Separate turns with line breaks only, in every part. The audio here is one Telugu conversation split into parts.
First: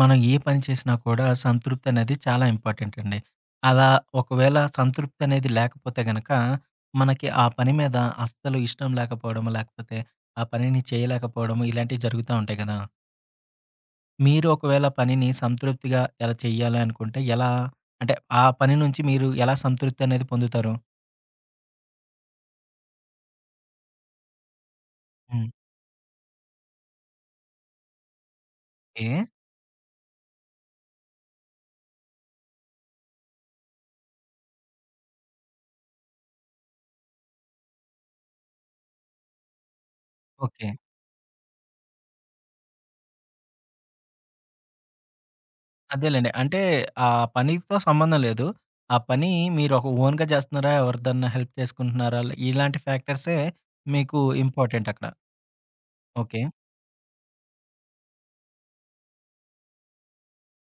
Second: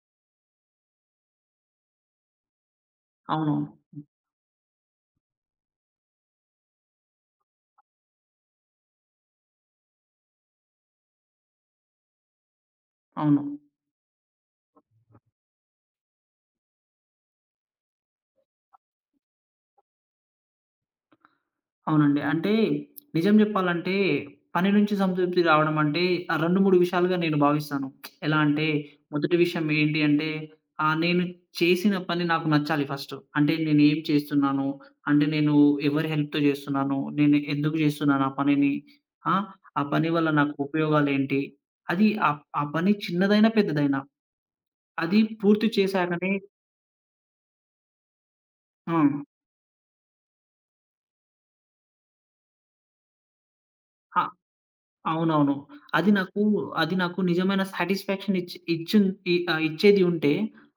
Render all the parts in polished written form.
మనం ఏ పని చేసినా కూడా సంతృప్తి అనేది చాలా ఇంపార్టెంట్ అండి.
అవునవును.
అలా
హ్మ్.
ఒకవేళ సంతృప్తి అనేది లేకపోతే గనక, మనకి ఆ పని మీద అస్సలు ఇష్టం లేకపోవడము, లేకపోతే ఆ పనిని చేయలేకపోవడము ఇలాంటివి జరుగుతా ఉంటాయి కదా!
అవును.
మీరు ఒకవేళ పనిని సంతృప్తిగా ఎలా చేయాలి అనుకుంటే ఎలా అంటే, ఆ పని నుంచి మీరు ఎలా సంతృప్తి అనేది పొందుతారు?
అవునండి. అంటే నిజం జెప్పాలంటే పని నుంచి సంతృప్తి
హ్మ్.
రావడం అంటే ఆ 2, 3 విషయాలుగా నేను భావిస్తాను. ఎలా అంటే
ఏ?
మొదటి విషయం ఏంటి అంటే నేను చేసిన పని నాకు నచ్చాలి ఫస్ట్. అంటే నేనేం చేస్తున్నాను? అంటే నేను ఎవరి హెల్ప్‌తో జేస్తున్నాను? నేను ఎందుకు జేస్తున్నాను ఆ పనిని? ఆ! ఆ పని వల్ల నాకు
ఓకే.
ఉపయోగాలేంటి? అది ఆ ఆ పని చిన్నదైనా, పెద్దదైనా అది పూర్తి
అదేలెండి.
చేశాకనే.
అంటే ఆ పనితో సంబంధం లేదు. ఆ
హ్మ్.
పని మీరు ఒక ఓన్‌గా చేస్తున్నారా? ఎవరిదన్నా హెల్ప్ చేసుకుంటున్నారా? ఇలాంటి ఫ్యాక్టర్సే మీకు
ఆ!
ఇంపార్టెంట్ అక్కడ.
అవునవును. అది నాకు
ఓకే.
అది నాకు నిజమైన సాటిస్‌ఫాక్షన్ ఇచ్చేది ఉంటే,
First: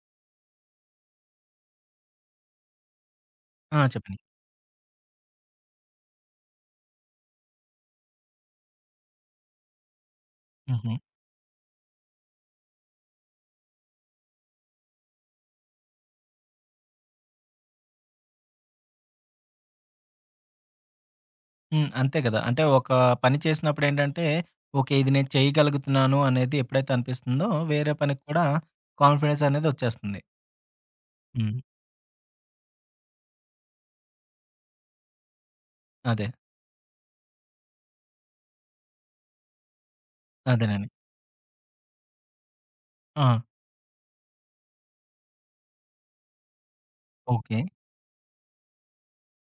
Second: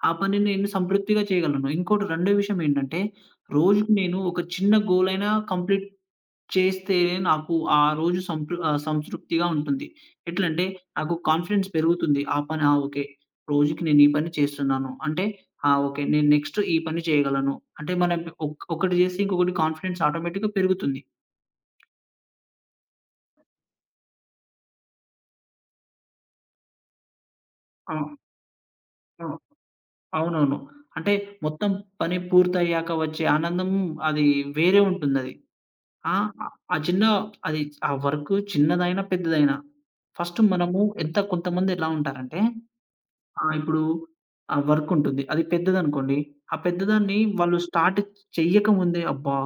ఆ పనిని నేను సంతృప్తిగా చేయగలను. ఇంకోటి రెండో విషయం ఏంటంటే,
ఆ!
రోజుకి నేను
చెప్పండి.
ఒక చిన్న గోల్ అయినా కంప్లీట్ చేస్తే నాకు ఆ రోజు సంతృప్తిగా ఉంటుంది. ఎట్లంటే
హుహు.
నాకు కాన్ఫిడెన్స్ పెరుగుతుంది. ఆ పని ఆ! ఓకే. రోజుకి నేను ఈ పని చేస్తున్నాను. అంటే ఆ! ఓకే. నేను నెక్స్ట్ ఈ పని చేయగలను. అంటే మనం ఒకటి చేసి ఇంకొకటి కాన్ఫిడెన్స్ ఆటోమేటిక్‌గా పెరుగుతుంది.
హ్మ్. అంతే కదా! అంటే ఒక పని చేసినప్పుడు ఏంటంటే, ఓకే. ఇది నేను చేయగలుగుతున్నాను అనేది ఎప్పుడైతే అనిపిస్తుందో, వేరే
ఆ!
పనికి కూడా
ఆ!
కాన్ఫిడెన్స్ అనేది వచ్చేస్తుంది.
అవునవును. అంటే
హ్మ్.
మొత్తం పని పూర్తయ్యాక వచ్చే ఆనందం అది వేరే ఉంటుందది. ఆ!
అదే.
ఆ చిన్న అది ఆ వర్క్ చిన్నదైనా, పెద్దదైనా ఫస్ట్ మనము
అదేనండి.
ఎంత కొంతమంది ఎలా ఉంటారంటే
ఆ!
ఇప్పుడు ఆ వర్క్ ఉంటుంది. అది పెద్దదనుకోండి. ఆ పెద్దదాన్ని వాళ్ళు
ఓకే.
స్టార్ట్ చెయ్యకముందే అబ్బా!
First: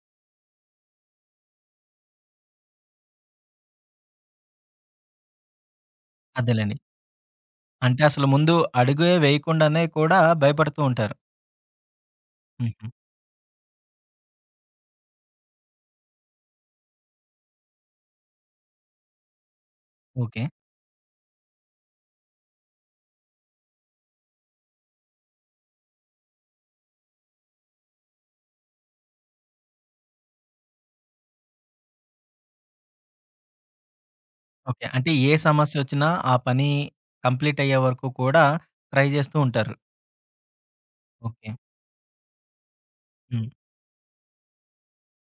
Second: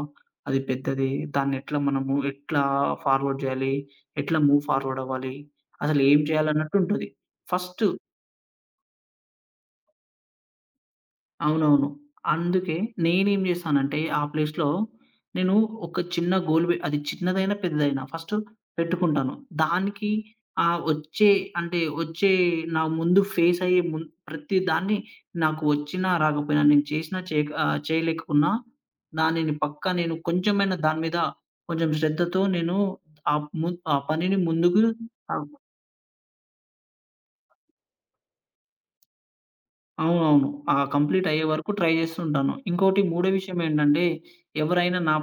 అది పెద్దది. దాన్నెట్లా మనము ఎట్లా ఫార్వర్డ్ జేయాలి? ఎట్లా మూవ్ ఫార్వర్డ్ అవ్వాలి? అసలు ఏం
అదేలెండి.
చేయాలన్నట్టుంటది. ఫస్ట్.
అంటే అసలు ముందు అడుగే వేయకుండానే కూడా భయపడుతూ ఉంటారు.
అవునవును. అందుకే
హుహు.
నేనేం జేశానంటే, ఆ ప్లేస్‌లో నేను ఒక చిన్న గోల్ బె అది చిన్నదైనా, పెద్దదైనా ఫస్ట్ పెట్టుకుంటాను. దానికి
ఓకే.
ఆహ్, వచ్చే అంటే వచ్చే నా ముందు ఫేస్ అయ్యే ప్రతి దాన్ని నాకు వచ్చినా, రాకపోయినా నేను చేసినా, చేయలేకున్నా దానిని పక్కా నేను కొంచెమైనా దాని మీద కొంచెం శ్రద్ధతో నేను ఆ ఆ పనిని ముందుకు.
ఓకే. అంటే ఏ
ఆహ్
సమస్యొచ్చినా ఆ పని కంప్లీట్ అయ్యే వరకు కూడా ట్రై చేస్తూ ఉంటారు.
అవునవును. ఆ! కంప్లీట్ అయ్యే
ఓకే.
వరకు ట్రై చేస్తుంటాను. ఇంకోటి మూడో
హ్మ్.
విషయం ఏంటంటే, ఎవరైనా నా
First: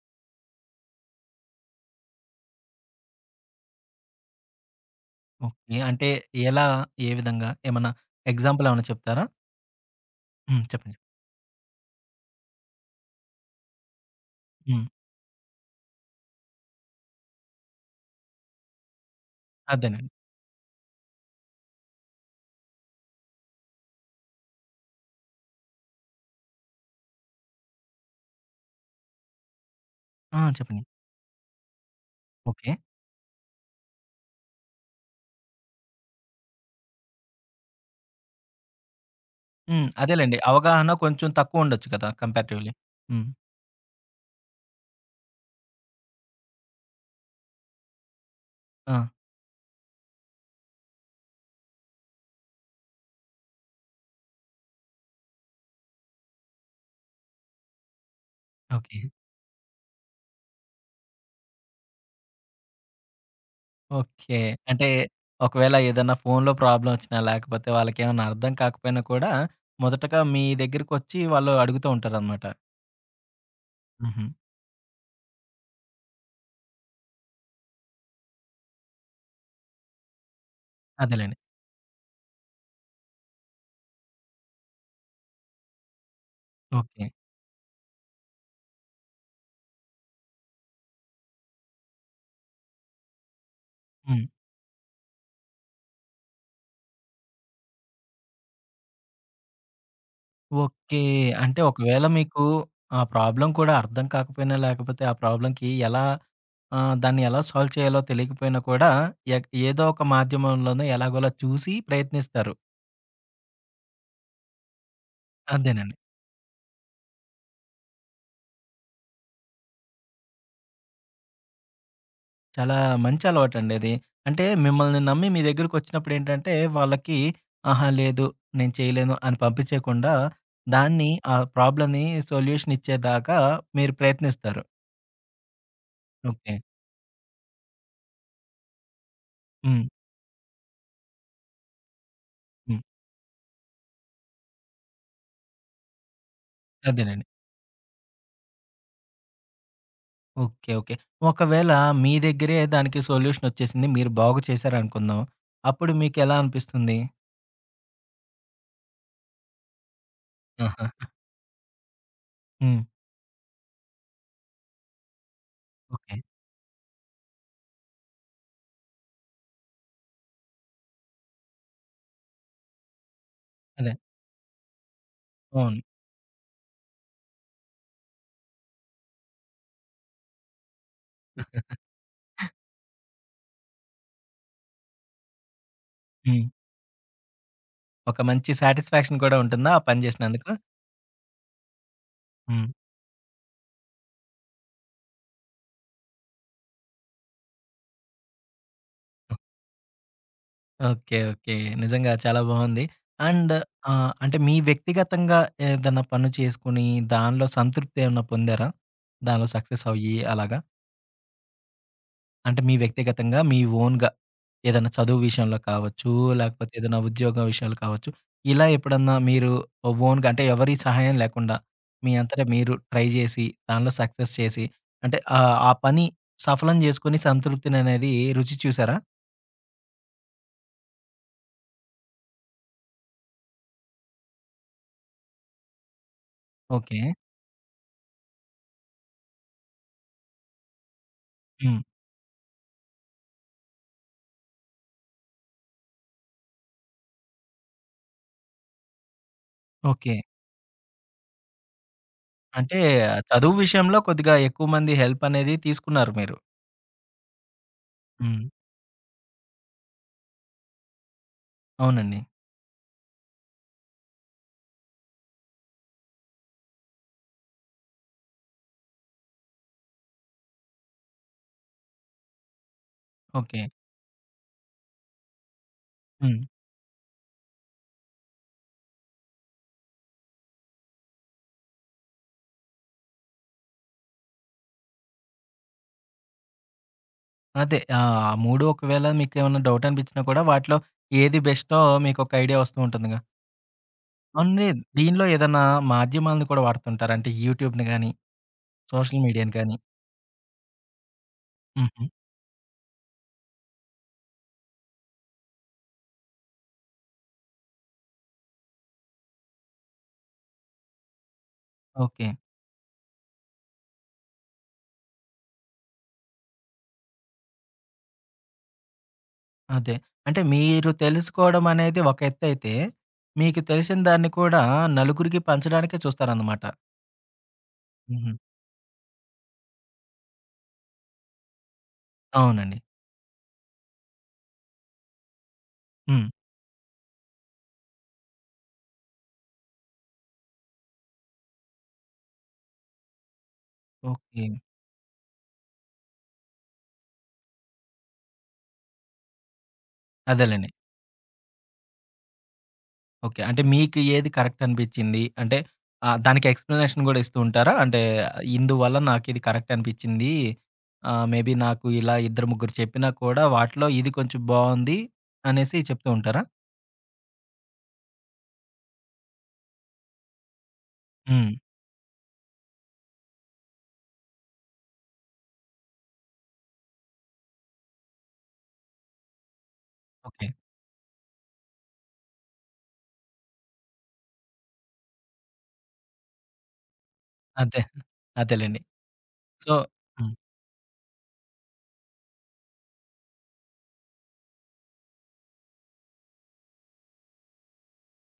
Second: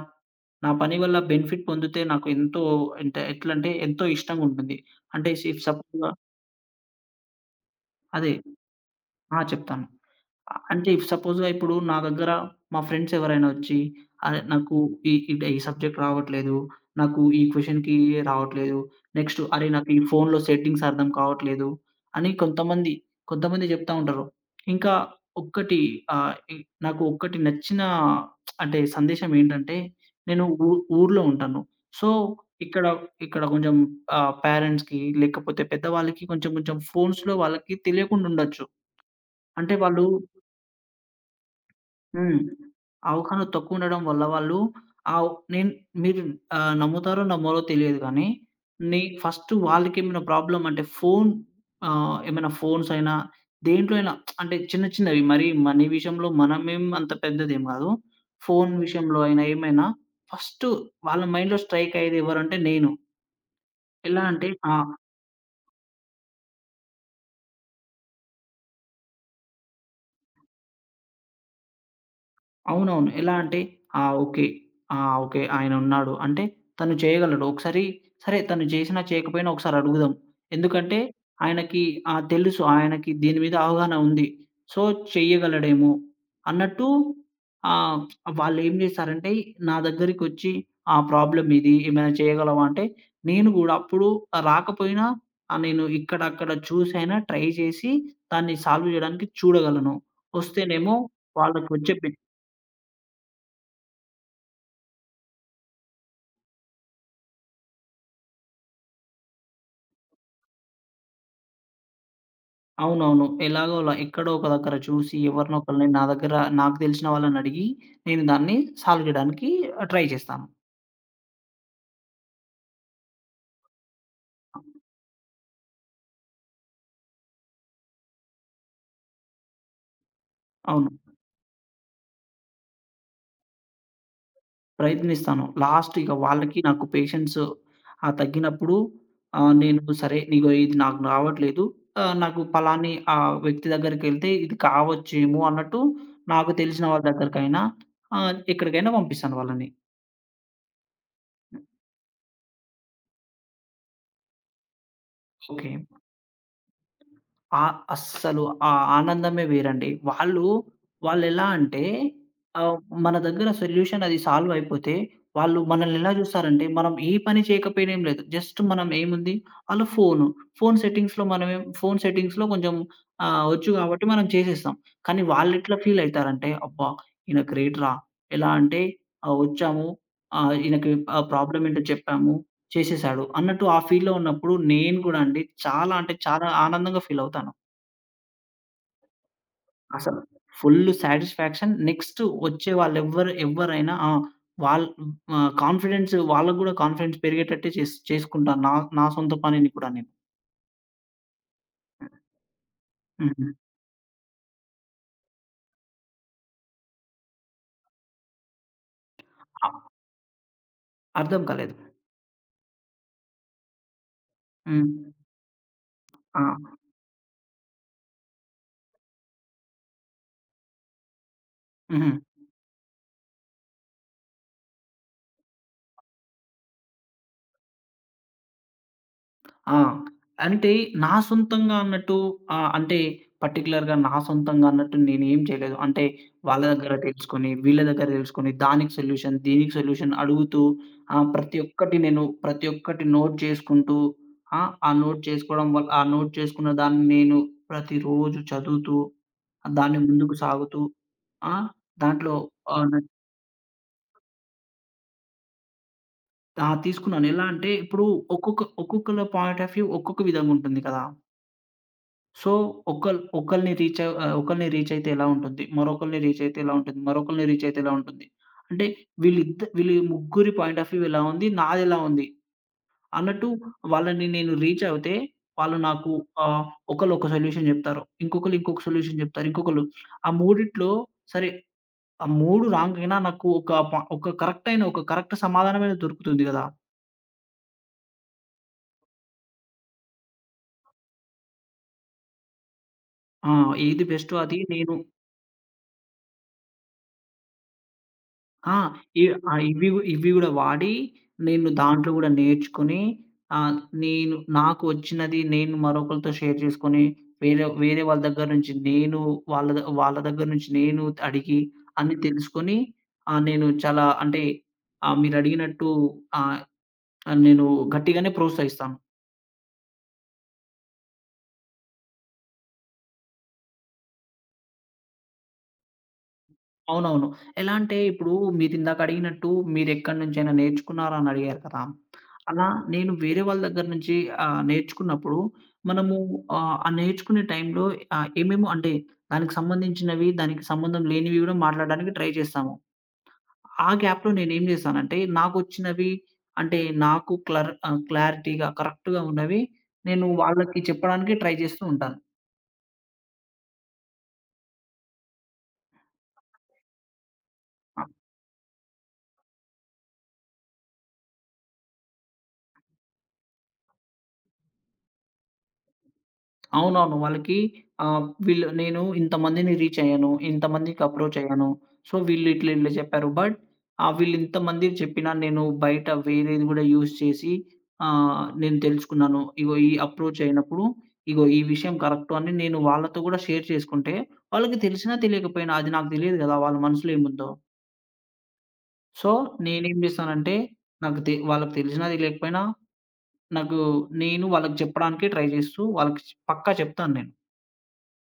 నా పని వల్ల బెనిఫిట్ పొందితే నాకు ఎంతో అంటే ఎట్లంటే ఎంతో ఇష్టంగుంటుంది. అంటే
ఓకే. అంటే
సపోజ్‌గా.
ఎలా? ఏ విధంగా? ఏమన్నా
అదే.
ఎగ్జాంపుల్ ఏమన్నా చెప్తారా?
ఆ! చెప్తాను.
హ్మ్.
అంటే
చెప్పండి.
ఇఫ్ సపోజ్‌గా ఇప్పుడు నా దగ్గర మా ఫ్రెండ్స్ ఎవరైనా వచ్చి అరె! నాకు
హ్మ్.
ఈ ఈ డ ఈ సబ్జెక్ట్ రావట్లేదు. నాకు ఈ క్వెషన్‌కి రావట్లేదు. నెక్స్ట్ అరే! నాకు ఈ
అదేనండి.
ఫోన్‌లో సెట్టింగ్స్ అర్థం కావట్లేదు అని కొంతమంది చెప్తా ఉంటారు. ఇంకా ఒక్కటి ఆహ్, ఇ నాకు ఒక్కటి నచ్చిన అంటే సందేశం ఏంటంటే
ఆ!
నేను
చెప్పండి.
ఊర్లో ఉంటాను. So,
okay.
ఇక్కడ ఇక్కడ కొంచెం పేరెంట్స్‌కి లేకపోతే పెద్దవాళ్ళకి కొంచెం కొంచెం ఫోన్స్‌లో వాళ్ళకి తెలియకుండా ఉండొచ్చు. అంటే
హ్మ్.
వాళ్ళు.
అదేలెండి. అవగాహన కొంచెం తక్కువుండొచ్చు కదా!
హ్మ్.
కంపారిటివ్‌లీ. హ్మ్.
అవగాహన తక్కువుండడం వల్ల వాళ్ళు ఆవ్ నేను మీరు ఆహ్, నమ్ముతారో నమ్మరో తెలియదు కానీ,
ఆ!
నీ ఫస్ట్ వాళ్ళకేమైనా ప్రాబ్లమ్ అంటే ఫోను ఏమైనా ఫోన్స్ అయినా, దేంట్లో అయినా అంటే చిన్న చిన్నవి మరి మనీ విషయంలో మనమేం అంత పెద్దదేం కాదు. Phone
okay.
విషయంలో అయినా ఏమైనా ఫస్ట్ వాళ్ళ మైండ్‌లో స్ట్రైక్ అయ్యేది ఎవరంటే నేను. ఎలా
ఓకే.
అంటే ఆ!
అంటే ఒకవేళ ఏదన్నా ఫోన్‌లో ప్రాబ్లమ్ వచ్చినా, లేకపోతే వాళ్ళకేమన్నా అర్థం కాకపోయినా కూడా మొదటగా మీ దగ్గరకొచ్చి వాళ్ళు అడుగుతూ ఉంటారనమాట.
అవునవును. ఎలా అంటే ఆ!
హుహు.
ఓకే. ఆ! ఓకే. ఆయనున్నాడు. అంటే తను చేయగలడు. ఒకసారి సరే తను చేసినా, చేయకపోయినా ఒకసారి అడుగుదాం. ఎందుకంటే
అదేలెండి.
ఆయనకి ఆ! తెలుసు. ఆయనకి దీని మీద అవగాహన ఉంది. సో, చెయ్యగలడేమో అన్నట్టు
ఓకే.
ఆహ్, వాళ్ళేం చేశారంటే నా దగ్గరికొచ్చి ఆ! ప్రాబ్లమ్ ఇది. ఏమైనా చేయగలవా? అంటే నేను గూడా అప్పుడు
హ్మ్.
రాకపోయినా నేను ఇక్కడ, అక్కడ చూసైనా ట్రై చేసి దాన్ని సాల్వ్ జేయడానికి చూడగలను. వస్తేనేమో
ఓకే. అంటే
వాళ్ళకొచ్చే
ఒకవేళ
బె
మీకు ఆ ప్రాబ్లమ్ కూడా అర్థం కాకపోయినా, లేకపోతే ఆ ప్రాబ్లమ్‌కి ఎలా దాన్ని ఎలా సాల్వ్ చేయాలో తెలియకపోయినా కూడా ఏదో ఒక మాధ్యమంలోనో ఎలాగోలా చూసి ప్రయత్నిస్తారు.
అవునవును. ఎలాగోలా ఎక్కడో ఒక దగ్గర చూసి ఎవరినో ఒకళ్ళని
అదేనండి.
నా దగ్గర నాకు తెలిసిన వాళ్ళని అడిగి నేను దాన్ని సాల్వ్ చేయడానికి ట్రై చేస్తాను.
చాలా మంచి అలవాటండి అది. అంటే మిమ్మల్ని నమ్మి మీ దగ్గరకొచ్చినప్పుడేంటంటే, వాళ్ళకి ఆహా! లేదు నేను చేయలేను అని పంపించేయకుండా,
అవును.
దాన్ని ఆ ప్రాబ్లమ్‌ని సొల్యూషన్ ఇచ్చేదాకా మీరు ప్రయత్నిస్తారు.
ప్రయత్నిస్తాను. లాస్ట్ ఇక
ఓకే.
వాళ్ళకి నాకు పేషెన్స్ తగ్గినప్పుడు
హ్మ్.
నేను సరే ఇగో ఇది నాకు రావట్లేదు. నాకు
హ్మ్.
పలాని వ్యక్తి దగ్గరికెళ్తే ఇది కావచ్చేమో అన్నట్టు నాకు తెలిసిన వాళ్ళ
అదేనండి.
దగ్గరికైనా ఎక్కడికైనా పంపిస్తాను వాళ్ళని.
ఓకే. ఓకే. ఒకవేళ మీ దగ్గరే దానికి సొల్యూషన్ వచ్చేసింది. మీరు బాగు చేశారనుకుందాం.
ఓకే.
అప్పుడు మీకెలా అనిపిస్తుంది?
ఆ! అస్సలు ఆ ఆనందమే వేరండి. వాళ్ళు,
ఆహా!
వాళ్ళెలా అంటే ఆహ్,
హ్మ్.
మన దగ్గర సొల్యూషన్ అది సాల్వ్ అయిపోతే, వాళ్ళు మనల్నెలా
ఓకే.
జూస్తారంటే, మనం ఏ పని చేయకపోయినా ఏం లేదు. జస్ట్ మనం ఏముంది ఆళ్ళ ఫోను. ఫోను సెట్టింగ్స్‌లో మనమేం ఫోను సెట్టింగ్స్‌లో కొంచెం వచ్చు
అదే.
గాబట్టి మనం చేసేస్తాం. కానీ వాళ్ళెట్లా
అవును.
ఫీలయితారంటే, అబ్బా! ఈయన గ్రేట్ రా! ఎలా అంటే వచ్చాము ఈయనకి ఆ ప్రాబ్లమ్ ఏంటో చెప్పాము, చేసేసాడు అన్నట్టు ఆ ఫీల్‌లో ఉన్నప్పుడు నేను గూడా అండి చాలా అంటే
హ్మ్.
చాలా ఆనందంగా ఫీలవుతాను.
ఒక మంచి సాటిస్ఫాక్షన్ కూడా ఉంటుందా ఆ పని
అసలు
చేసినందుకు?
Full satisfaction. నెక్స్ట్
హ్మ్.
వచ్చే ఎవ్వరైనా ఆ! వాళ్ వాళ్ళకి గూడా కాన్ఫిడెన్స్ పెరిగేటట్టే చేసుకుంటా. నా నా సొంత
ఆ!
పనిని కూడా నేను.
ఓకే. ఓకే. నిజంగా చాలా బావుంది.
హ్మ్.
అండ్ అంటే మీ వ్యక్తిగతంగా ఏదన్నా పని చేసుకొని దానిలో సంతృప్తి ఏమన్నా పొందారా? దానిలో సక్సెస్
అ
అయ్యి అలాగా?
అర్థం కాలేదు.
అంటే మీ వ్యక్తిగతంగా, మీ ఓన్‌గా
హ్మ్.
ఏదైనా చదువు విషయంలో కావచ్చు,
ఆ!
లేకపోతే ఏదైనా ఉద్యోగం విషయాలు కావచ్చు. ఇలా ఎప్పుడన్నా మీరు ఓన్‌గా అంటే ఎవరి సహాయం లేకుండా మీ
హుహు.
అంతట మీరు ట్రై చేసి, దానిలో సక్సెస్ చేసి అంటే ఆ పని సఫలం చేసుకొని సంతృప్తిననేది రుచి చూసారా?
ఆ! అంటే నా సొంతంగా అన్నట్టు అంటే పర్టిక్యులర్‌గా నా సొంతంగా అన్నట్టు నేనేం చేయలేదు. అంటే వాళ్ళ దగ్గర
ఓకే.
తెలుసుకొని, వీళ్ళ దగ్గర తెలుసుకొని, దానికి సొల్యూషన్, దీనికి సొల్యూషన్ అడుగుతూ ఆహ్, ప్రతి
హ్మ్.
ఒక్కటి నేను ప్రతి ఒక్కటి నోట్ చేసుకుంటూ. ఆ! ఆ నోట్ చేసుకోవడం వల్ల ఆ నోట్ చేసుకున్న దాన్ని నేను ప్రతిరోజు చదువుతూ, దాన్ని
ఓకే.
ముందుకు సాగుతూ ఆ! దాంట్లో
అంటే
ఆహ్, న
చదువు విషయంలో కొద్దిగా ఎక్కువ మంది హెల్ప్ అనేది తీసుకున్నారు మీరు.
ఆ! తీసుకున్నాను. ఎలా అంటే ఇప్పుడు
హ్మ్.
ఒక్కొక్కళ్ళ పాయింట్ ఆఫ్ వ్యూ ఒక్కొక్క విధంగా ఉంటుంది కదా!
అవునండి.
సో, ఒకల్ని రీచ్ అయితే ఎలా ఉంటుంది? మరొకల్ని రీచ్ అయితే ఎలా ఉంటుంది? మరొకల్ని రీచ్ అయితే ఎలా ఉంటుంది? అంటే వీళ్ళ ముగ్గురి పాయింట్ ఆఫ్ వ్యూ ఎలా ఉంది? నాదెలా ఉంది? అన్నట్టు
ఓకే.
వాళ్ళని నేను రీచ్ అవుతే వాళ్ళు నాకు
హ్మ్.
ఆహ్, ఒకళ్ళు ఒక సొల్యూషన్ జెప్తారు. ఇంకొకళ్ళు ఇంకొక సొల్యూషన్ జెప్తారు. ఇంకొకళ్ళు ఆ మూడిట్లో సరే ఆ 3 రాంగ్ అయినా నాకు ఒక కరెక్ట్ ఒక కరెక్ట్ సమాధానమైన దొరుకుతుంది గదా!
అదే. ఆ! ఆ 3 ఒకవేళ మీకేమన్నా డౌట్ అనిపించినా కూడా వాటిలో ఏది బెస్టో మీకొక ఐడియా వస్తూ ఉంటుందిగా.
ఆ! ఏది బెస్టో
అవును.
అది నేను.
దీనిలో ఏదన్నా మాధ్యమాలను కూడా వాడుతుంటారా? అంటే యూట్యూబ్‌ని గాని,
ఆ!
సోషల్
ఇ
మీడియాని
ఆ!
గాని.
ఇవి గు ఇవి గూడా వాడి, నేను
హుహు.
దాంట్లో గూడా నేర్చుకొని, ఆహ్, నేను నాకు వచ్చినది నేను మరొకరితో షేర్ చేసుకొని, వేరే వేరే వాళ్ళ దగ్గర నుంచి నేను వాళ్ళ దగ్గర నుంచి నేను అడిగి, అన్నీ
ఓకే.
తెలుసుకొని, ఆహ్, నేను చాలా అంటే, ఆహ్, మీరడిగినట్టు ఆహ్, నేను గట్టిగానే ప్రోత్సహిస్తాను.
అదే. అంటే మీరు తెలుసుకోవడం అనేది ఒక ఎత్తైతే, మీకు తెలిసిన దాన్ని కూడా నలుగురికి పంచడానికే చూస్తారన్నమాట.
అవునవును. ఎలా అంటే ఇప్పుడు
హుహు.
మీరిందాక అడిగినట్టు మీరెక్కడి నుంచైనా నేర్చుకున్నారా అని అడిగారు కదా! అలా
అవునండి.
నేను వేరే వాళ్ళ దగ్గర నుంచి నేర్చుకున్నప్పుడు మనము
హ్మ్.
ఆ నేర్చుకునే టైంలో ఆహ్, ఏమేమో అంటే దానికి సంబంధించినవి, దానికి సంబంధం లేనివి గూడా మాట్లాడడానికి ట్రై చేస్తాము. ఆ గ్యాప్‌లో
ఓకే.
నేనేం చేశానంటే నాకొచ్చినవి అంటే నాకు క్లారిటీగా కరెక్ట్‌గా ఉన్నవి నేను
అదేలెండి.
వాళ్ళకి చెప్పడానికి ట్రై చేస్తూ ఉంటాను.
ఓకే. అంటే మీకు ఏది కరెక్ట్ అనిపిచ్చింది? అంటే దానికి ఎక్స్‌ప్లనేషన్ గూడా ఇస్తూ ఉంటారా? అంటే ఇందువల్ల నాకిది కరెక్ట్ అనిపిచ్చింది. మేబీ నాకు ఇలా ఇద్దరు, ముగ్గురు చెప్పినా కూడా వాటిలో ఇది కొంచెం బావుంది అనేసి చెప్తూ ఉంటారా?
అవునవును. వాళ్ళకి ఆహ్, వీళ్ళు నేను ఇంతమందిని రీచ్ అయ్యాను. ఇంతమందికి అప్రోచ్
హ్మ్.
అయ్యాను. సో, వీళ్ళు ఇట్లా ఇట్లా చెప్పారు. బట్ వీళ్ళు ఇంతమందికి చెప్పినా నేను బయట వేరేది గూడా యూజ్ చేసి నేను తెలుసుకున్నాను. ఇగో ఈ అప్రోచ్
ఓకే.
అయినప్పుడు ఇగో ఈ విషయం కరెక్టు అని నేను వాళ్ళతో గూడా షేర్ చేసుకుంటే వాళ్ళకి తెలిసినా తెలియకపోయినా అది నాకు తెలియదు గదా! వాళ్ళ మనసులో ఏముందో.
అదే. అదేలెండి.
సో,
సో
నేనేం
హ్మ్.
జేస్తానంటే నాకు తె వాళ్ళకి తెలిసినా తెలియకపోయినా నాకు నేను వాళ్ళకి చెప్పడానికే ట్రై జేస్తూ వాళ్ళకి పక్కా చెప్తాను నేను.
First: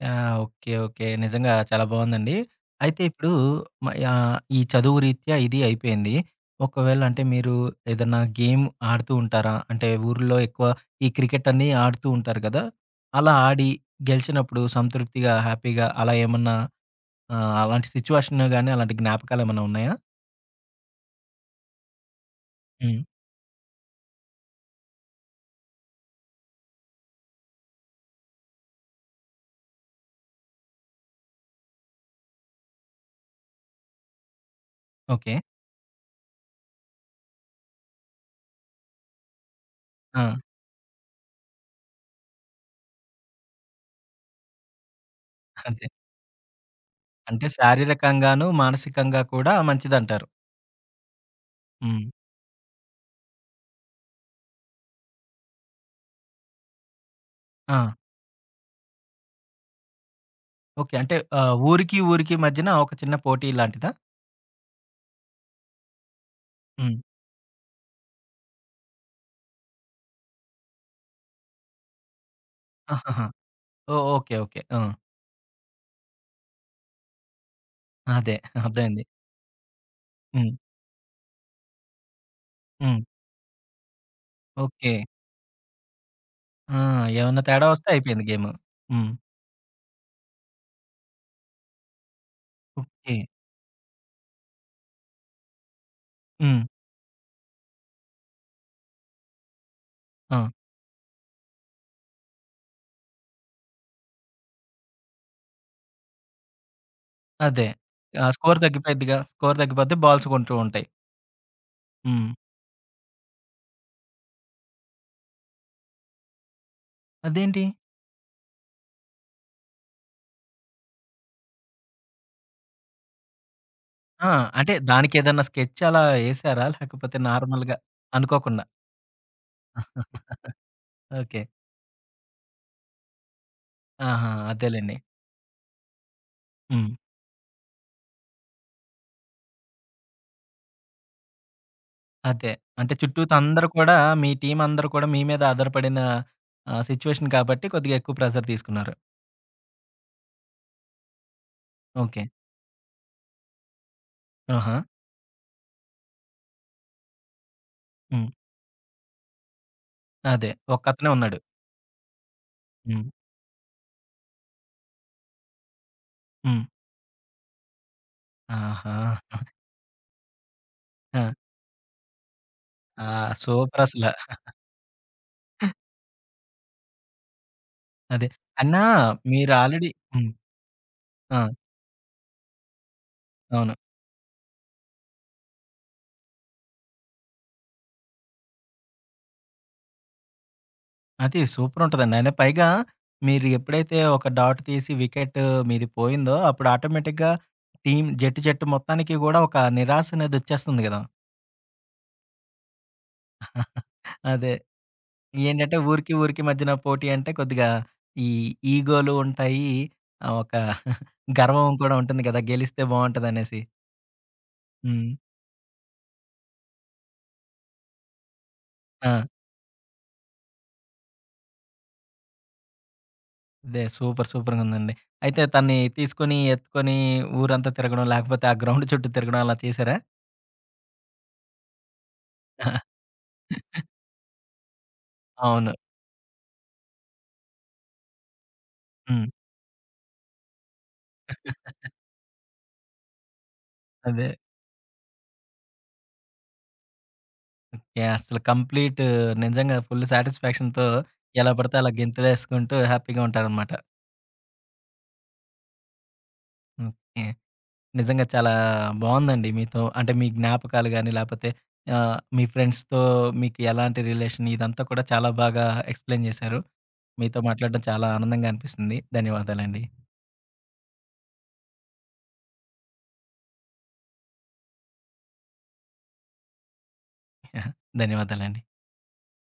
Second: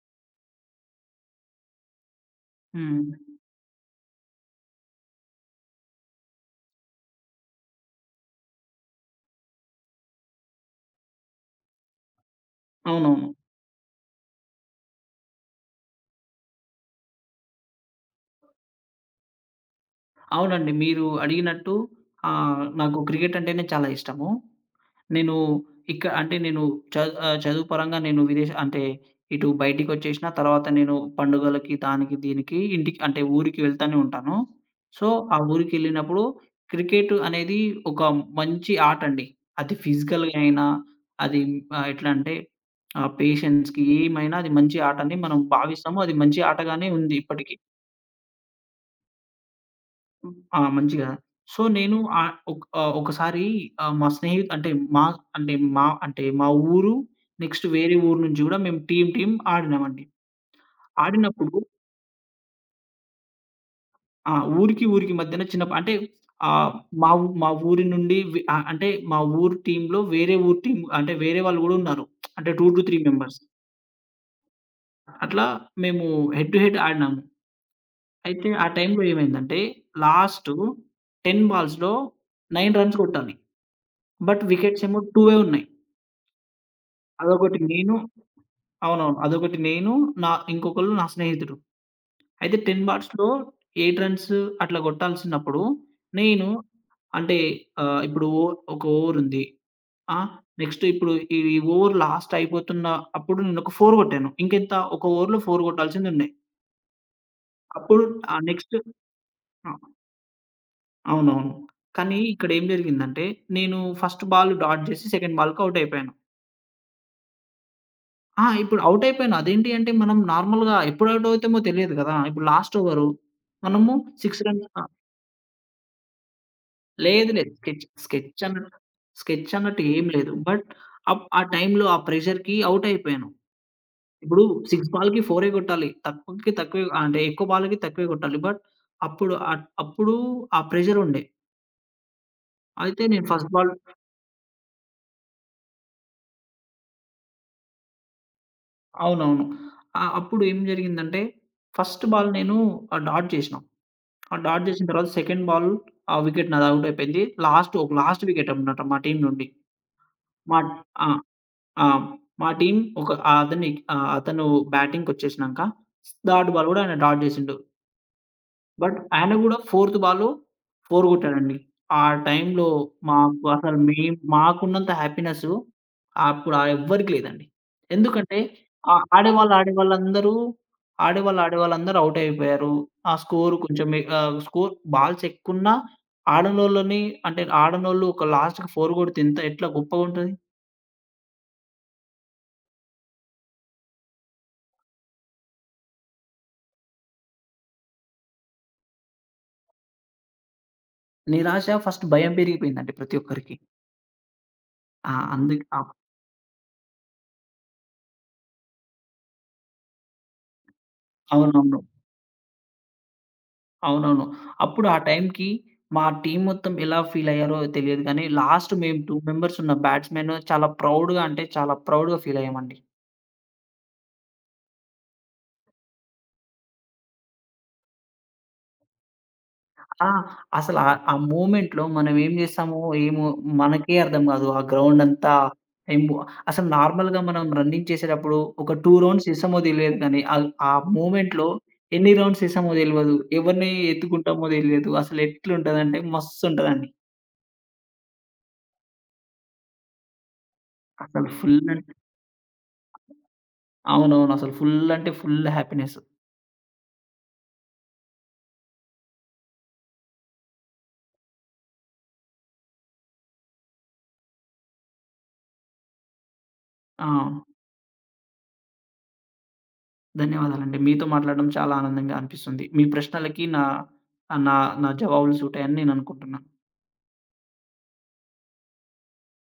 ఆ! ఓకే. ఓకే. నిజంగా చాలా బావుందండి. అయితే
హ్మ్.
ఇప్పుడు ఈ చదువు రీత్యా ఇది అయిపోయింది. ఒకవేళ అంటే మీరు ఏదన్నా గేమ్ ఆడుతూ ఉంటారా? అంటే ఊర్లో ఎక్కువ ఈ క్రికెట్ అని ఆడుతూ ఉంటారు కదా!
అవునవును.
అలా ఆడి గెలిచినప్పుడు సంతృప్తిగా, హ్యాపీగా అలా ఏమన్నా అలాంటి సిట్యుయేషన్ గాని, అలాంటి జ్ఞాపకాలేమన్నా ఉన్నాయా?
అవునండి. మీరు అడిగినట్టు నాకు
హ్మ్.
క్రికెట్ అంటేనే చాలా ఇష్టము. నేను ఇక్క అంటే నేను చదువు పరంగా నేను విదేశ అంటే ఇటు బయటికొచ్చేసిన తర్వాత నేను పండుగలకి, దానికి, దీనికి ఇంటికి అంటే ఊరికి వెళ్తానే ఉంటాను. So,
okay.
ఆ ఊరికెళ్ళినప్పుడు క్రికెట్ అనేది ఒక మంచి ఆట అండి. అది
ఆ!
ఫిజికల్‌గా అయినా, అది ఆహ్, ఎట్లా అంటే ఆహ్, పేషెన్స్‌కి ఏమైనా అది మంచి ఆటని మనం
అంతే.
భావిస్తాము. అది మంచి ఆటగానే ఉంది
అంటే
ఇప్పటికి.
శారీరకంగాను, మానసికంగా కూడా మంచిదంటారు.
హ్మ్. ఆ! మంచిగా. సో, నేను
హ్మ్.
ఒకసారి ఆహ్, మా స్నేహి అంటే మా అంటే మా అంటే మా ఊరు నెక్స్ట్
ఆ!
వేరే ఊరు నుంచి గూడా మేము టీమ్ ఆడినామండి.
ఓకే. అంటే
ఆడినప్పుడు
ఊరికి, ఊరికి మధ్యన ఒక చిన్న పోటీ లాంటిదా?
ఆ! ఊరికి, ఊరికి మధ్యన చిన్న ప అంటే ఆహ్,
హ్మ్.
మా ఊ మా ఊరి నుండి అంటే మా ఊరు టీమ్‌లో వేరే ఊరు టీమ్ అంటే వేరే వాళ్ళు గూడా ఉన్నారు. అంటే 2-3
ఆహాహా!
మెంబర్స్.
ఓహ్! ఓకే. ఓకే. ఆ!
అట్లా మేము హెడ్ టు హెడ్ ఆడినాము.
అదే.
అయితే ఆ టైంలో
అర్థమైంది.
ఏమైందంటే లాస్ట్
హ్మ్.
10 బాల్స్‌లో 9 రన్స్
హ్మ్.
కొట్టాలి. But wickets
okay.
ఏమో 2 ఉన్నాయి.
ఆ! ఏమన్నా
అదొకటి
తేడా వస్తే
నేను.
అయిపోయింది గేము. హ్మ్.
అవునవును. అదొకటి నేను, నా స్నేహితుడు. అయితే 10
ఓకే.
బాట్స్‌లో 8 రన్స్ అట్లా కొట్టాల్సినప్పుడు నేను
హ్మ్.
అంటే ఆహ్, ఇప్పుడు ఓ ఒక ఓవర్ ఉంది. ఆ!
ఆ!
నెక్స్ట్ ఇప్పుడు ఈ ఓవర్ లాస్ట్ అయిపోతున్న అప్పుడు నేనొక 4 కొట్టాను. ఇంకెంత ఒక ఓవర్‌లో 4 కొట్టాల్సిందున్నాయి.
అదే.
అప్పుడు
ఆ
ఆ
స్కోర్
నెక్స్ట్
తగ్గిపోద్దిగా. స్కోర్
ఆ!
తగ్గిపోద్ది. బాల్స్ కొంటూ ఉంటాయి.
అవునవును. కానీ
హ్మ్.
ఇక్కడ ఏం జరిగిందంటే నేను ఫస్ట్ బాల్ డాట్ చేసి సెకండ్ బాల్‌కి ఔట్ అయిపోయాను.
అదేంటి?
ఆ! ఇప్పుడు ఔట్ అయిపోయాను. అదేంటి అంటే మనం నార్మల్‌గా ఎప్పుడు ఔట్ అవుతామో తెలియదు కదా! ఇప్పుడు లాస్ట్ ఓవరు. మనము
ఆ!
6 రన్
అంటే
ఆ!
దానికేదన్నా స్కెచ్ అలా ఏసారా? లేకపోతే
లేదు లేదు.
నార్మల్‌గా
స్కెచ్ స్కెచ్
అనుకోకుండా.
అన్నట్టు స్కెచ్ అన్నట్టు ఏం లేదు. But
okay.
ఆ టైంలో ఆ ప్రెషర్‌కి ఔట్ అయిపోయాను.
ఆహా!
ఇప్పుడు 6
అదేలెండి.
బాల్‌కి 4 కొట్టాలి. తక్కువకి తక్కువే
హ్మ్.
అంటే ఎక్కువ బాల్‌కి తక్కువే కొట్టాలి. బట్ అప్పుడు ఆ ప్రెషర్ ఉండే.
అదే. అంటే
అయితే నేను
చుట్టూతా
ఫస్ట్
అందరూ
బాల్
కూడా మీ టీమ్ అందరూ కూడా మీ మీద ఆధారపడిన సిట్యుయేషన్ కాబట్టి కొద్దిగా ఎక్కువ ప్రెషర్ తీసుకున్నారు.
అవునవును. అప్పుడు ఏం జరిగిందంటే ఫస్ట్
ఓకే.
బాల్ నేను డాట్ చేసినా. ఆ! డాట్
ఆహా!
జేసిన తర్వాత సెకండ్ బాల్ ఆ వికెట్ నాది ఔట్ అయిపోయింది. లాస్ట్ ఒక లాస్ట్
హ్మ్.
వికెట్ అనమాట మా టీమ్ నుండి.
అదే.
మా. ఆ!
ఒక్కతనే ఉన్నాడు.
ఆ! మా టీమ్
హ్మ్.
ఒక అతని అతను బ్యాటింగ్‌కొచ్చేసినంక థర్డ్
హ్మ్.
బాల్ గూడా ఆయన డాట్ జేసిండు.
ఆహా!
బట్ ఆయన గూడా ఫోర్త్ బాల్‌లో 4
ఆ!
గొట్టాడండి. ఆ టైంలో
ఆ!
మాకు అసలు
సూపరసల.
మేం మాకున్నంత హ్యాపీనెస్ అప్పుడు ఎవ్వరికీ లేదండి.
అదే.
ఎందుకంటే
అయినా
ఆహ్,
మీరు
ఆడేవాళ్ళు
ఆల్రెడీ హ్మ్.
ఆడేవాళ్ళందరూ ఆడేవాళ్ళు
ఆ!
ఆడేవాళ్ళందరూ ఔట్ అయిపోయారు. ఆ స్కోర్
అవును.
స్కోర్ బాల్స్ ఎక్కువున్నా ఆడనోళ్ళని అంటే ఆడనోళ్ళు ఒక లాస్ట్‌కి 4 గొడితే ఎంత ఎట్లా గొప్పగుంటది?
అది సూపరుంటదండి. అయినా పైగా మీరు ఎప్పుడైతే ఒక డాట్ తీసి వికెట్ మీది పోయిందో అప్పుడు ఆటోమేటిక్‌గా టీమ్ జట్టు జట్టు మొత్తానికి గూడా ఒక నిరాశనేదొచ్చేస్తుంది గదా!
నిరాశ ఫస్ట్ భయం పెరిగిపోయిందండి ప్రతి ఒక్కరికి.
అదే.
ఆ! అందుకే
ఏంటంటే
అప్
ఊరికి, ఊరికి మధ్యన పోటీ అంటే కొద్దిగా ఈ ఈగోలు ఉంటాయి. ఒక గర్వం
అవునవును.
కూడా ఉంటుంది గదా! గెలిస్తే బావుంటదనేసి.
అవునవును. అప్పుడు ఆ
హ్మ్.
టైంకి మా టీమ్ మొత్తం ఎలా ఫీలయ్యారో తెలియదు గానీ, లాస్ట్ మేము
ఆ!
2 మెంబర్స్ ఉన్న బ్యాట్స్‌మెన్ చాలా ప్రౌడ్‌గా అంటే చాలా ప్రౌడ్‌గా ఫీలయ్యామండి.
అదే. సూపర్. సూపర్‌గుందండి. అయితే తన్ని తీసుకొని, ఎత్తుకొని ఊరంతా తిరగడం, లేకపోతే ఆ గ్రౌండ్ చుట్టూ తిరగడం అలా చేశారా?
ఆ! అసల ఆ ఆ మూమెంట్‌లో మనం ఏం చేస్తామో ఏమో మనకే అర్థం కాదు. ఆ గ్రౌండంతా
అవును.
ఎంబు అసలు నార్మల్‌గా మనం రన్నింగ్ చేసేటప్పుడు ఒక 2
హ్మ్.
రౌండ్స్ చేస్తామో తెలియదు కానీ, ఆల్ ఆ మూమెంట్‌లో ఎన్ని రౌండ్స్ చేస్తామో తెలవదు. ఎవరిని
అదే.
ఎత్తుకుంటామో తెలియదు. అసలు ఎట్లుంటదంటే మస్తుంటదండి.
ఓకే. అసలు కంప్లీట్ నిజంగా ఫుల్ సాటిస్‌ఫాక్షన్‌తో
అసలు
ఎలా
ఫుల్
పడితే అలా
అంటే
గెంతులేసుకుంటూ హ్యాపీగా ఉంటారనమాట.
అవునవును. అసలు ఫుల్ అంటే ఫుల్ హ్యాపీనెస్.
ఓకే. నిజంగా చాలా బావుందండి మీతో అంటే మీ జ్ఞాపకాలు గాని, లేపోతే మీ ఫ్రెండ్స్‌తో మీకు ఎలాంటి రిలేషన్ ఇదంతా కూడా చాలా బాగా ఎక్స్‌ప్లెయిన్ జేశారు.
ఆ!
మీతో మాట్లాడడం చాలా ఆనందంగా అనిపిస్తుంది. ధన్యవాదాలండి.
ధన్యవాదాలండి. మీతో మాట్లాడడం చాలా ఆనందంగా అనిపిస్తుంది. మీ ప్రశ్నలకి నా ఆహ్, నా నా జవాబులు సూటాయని నేననుకుంటున్నా.
ధన్యవాదాలండి.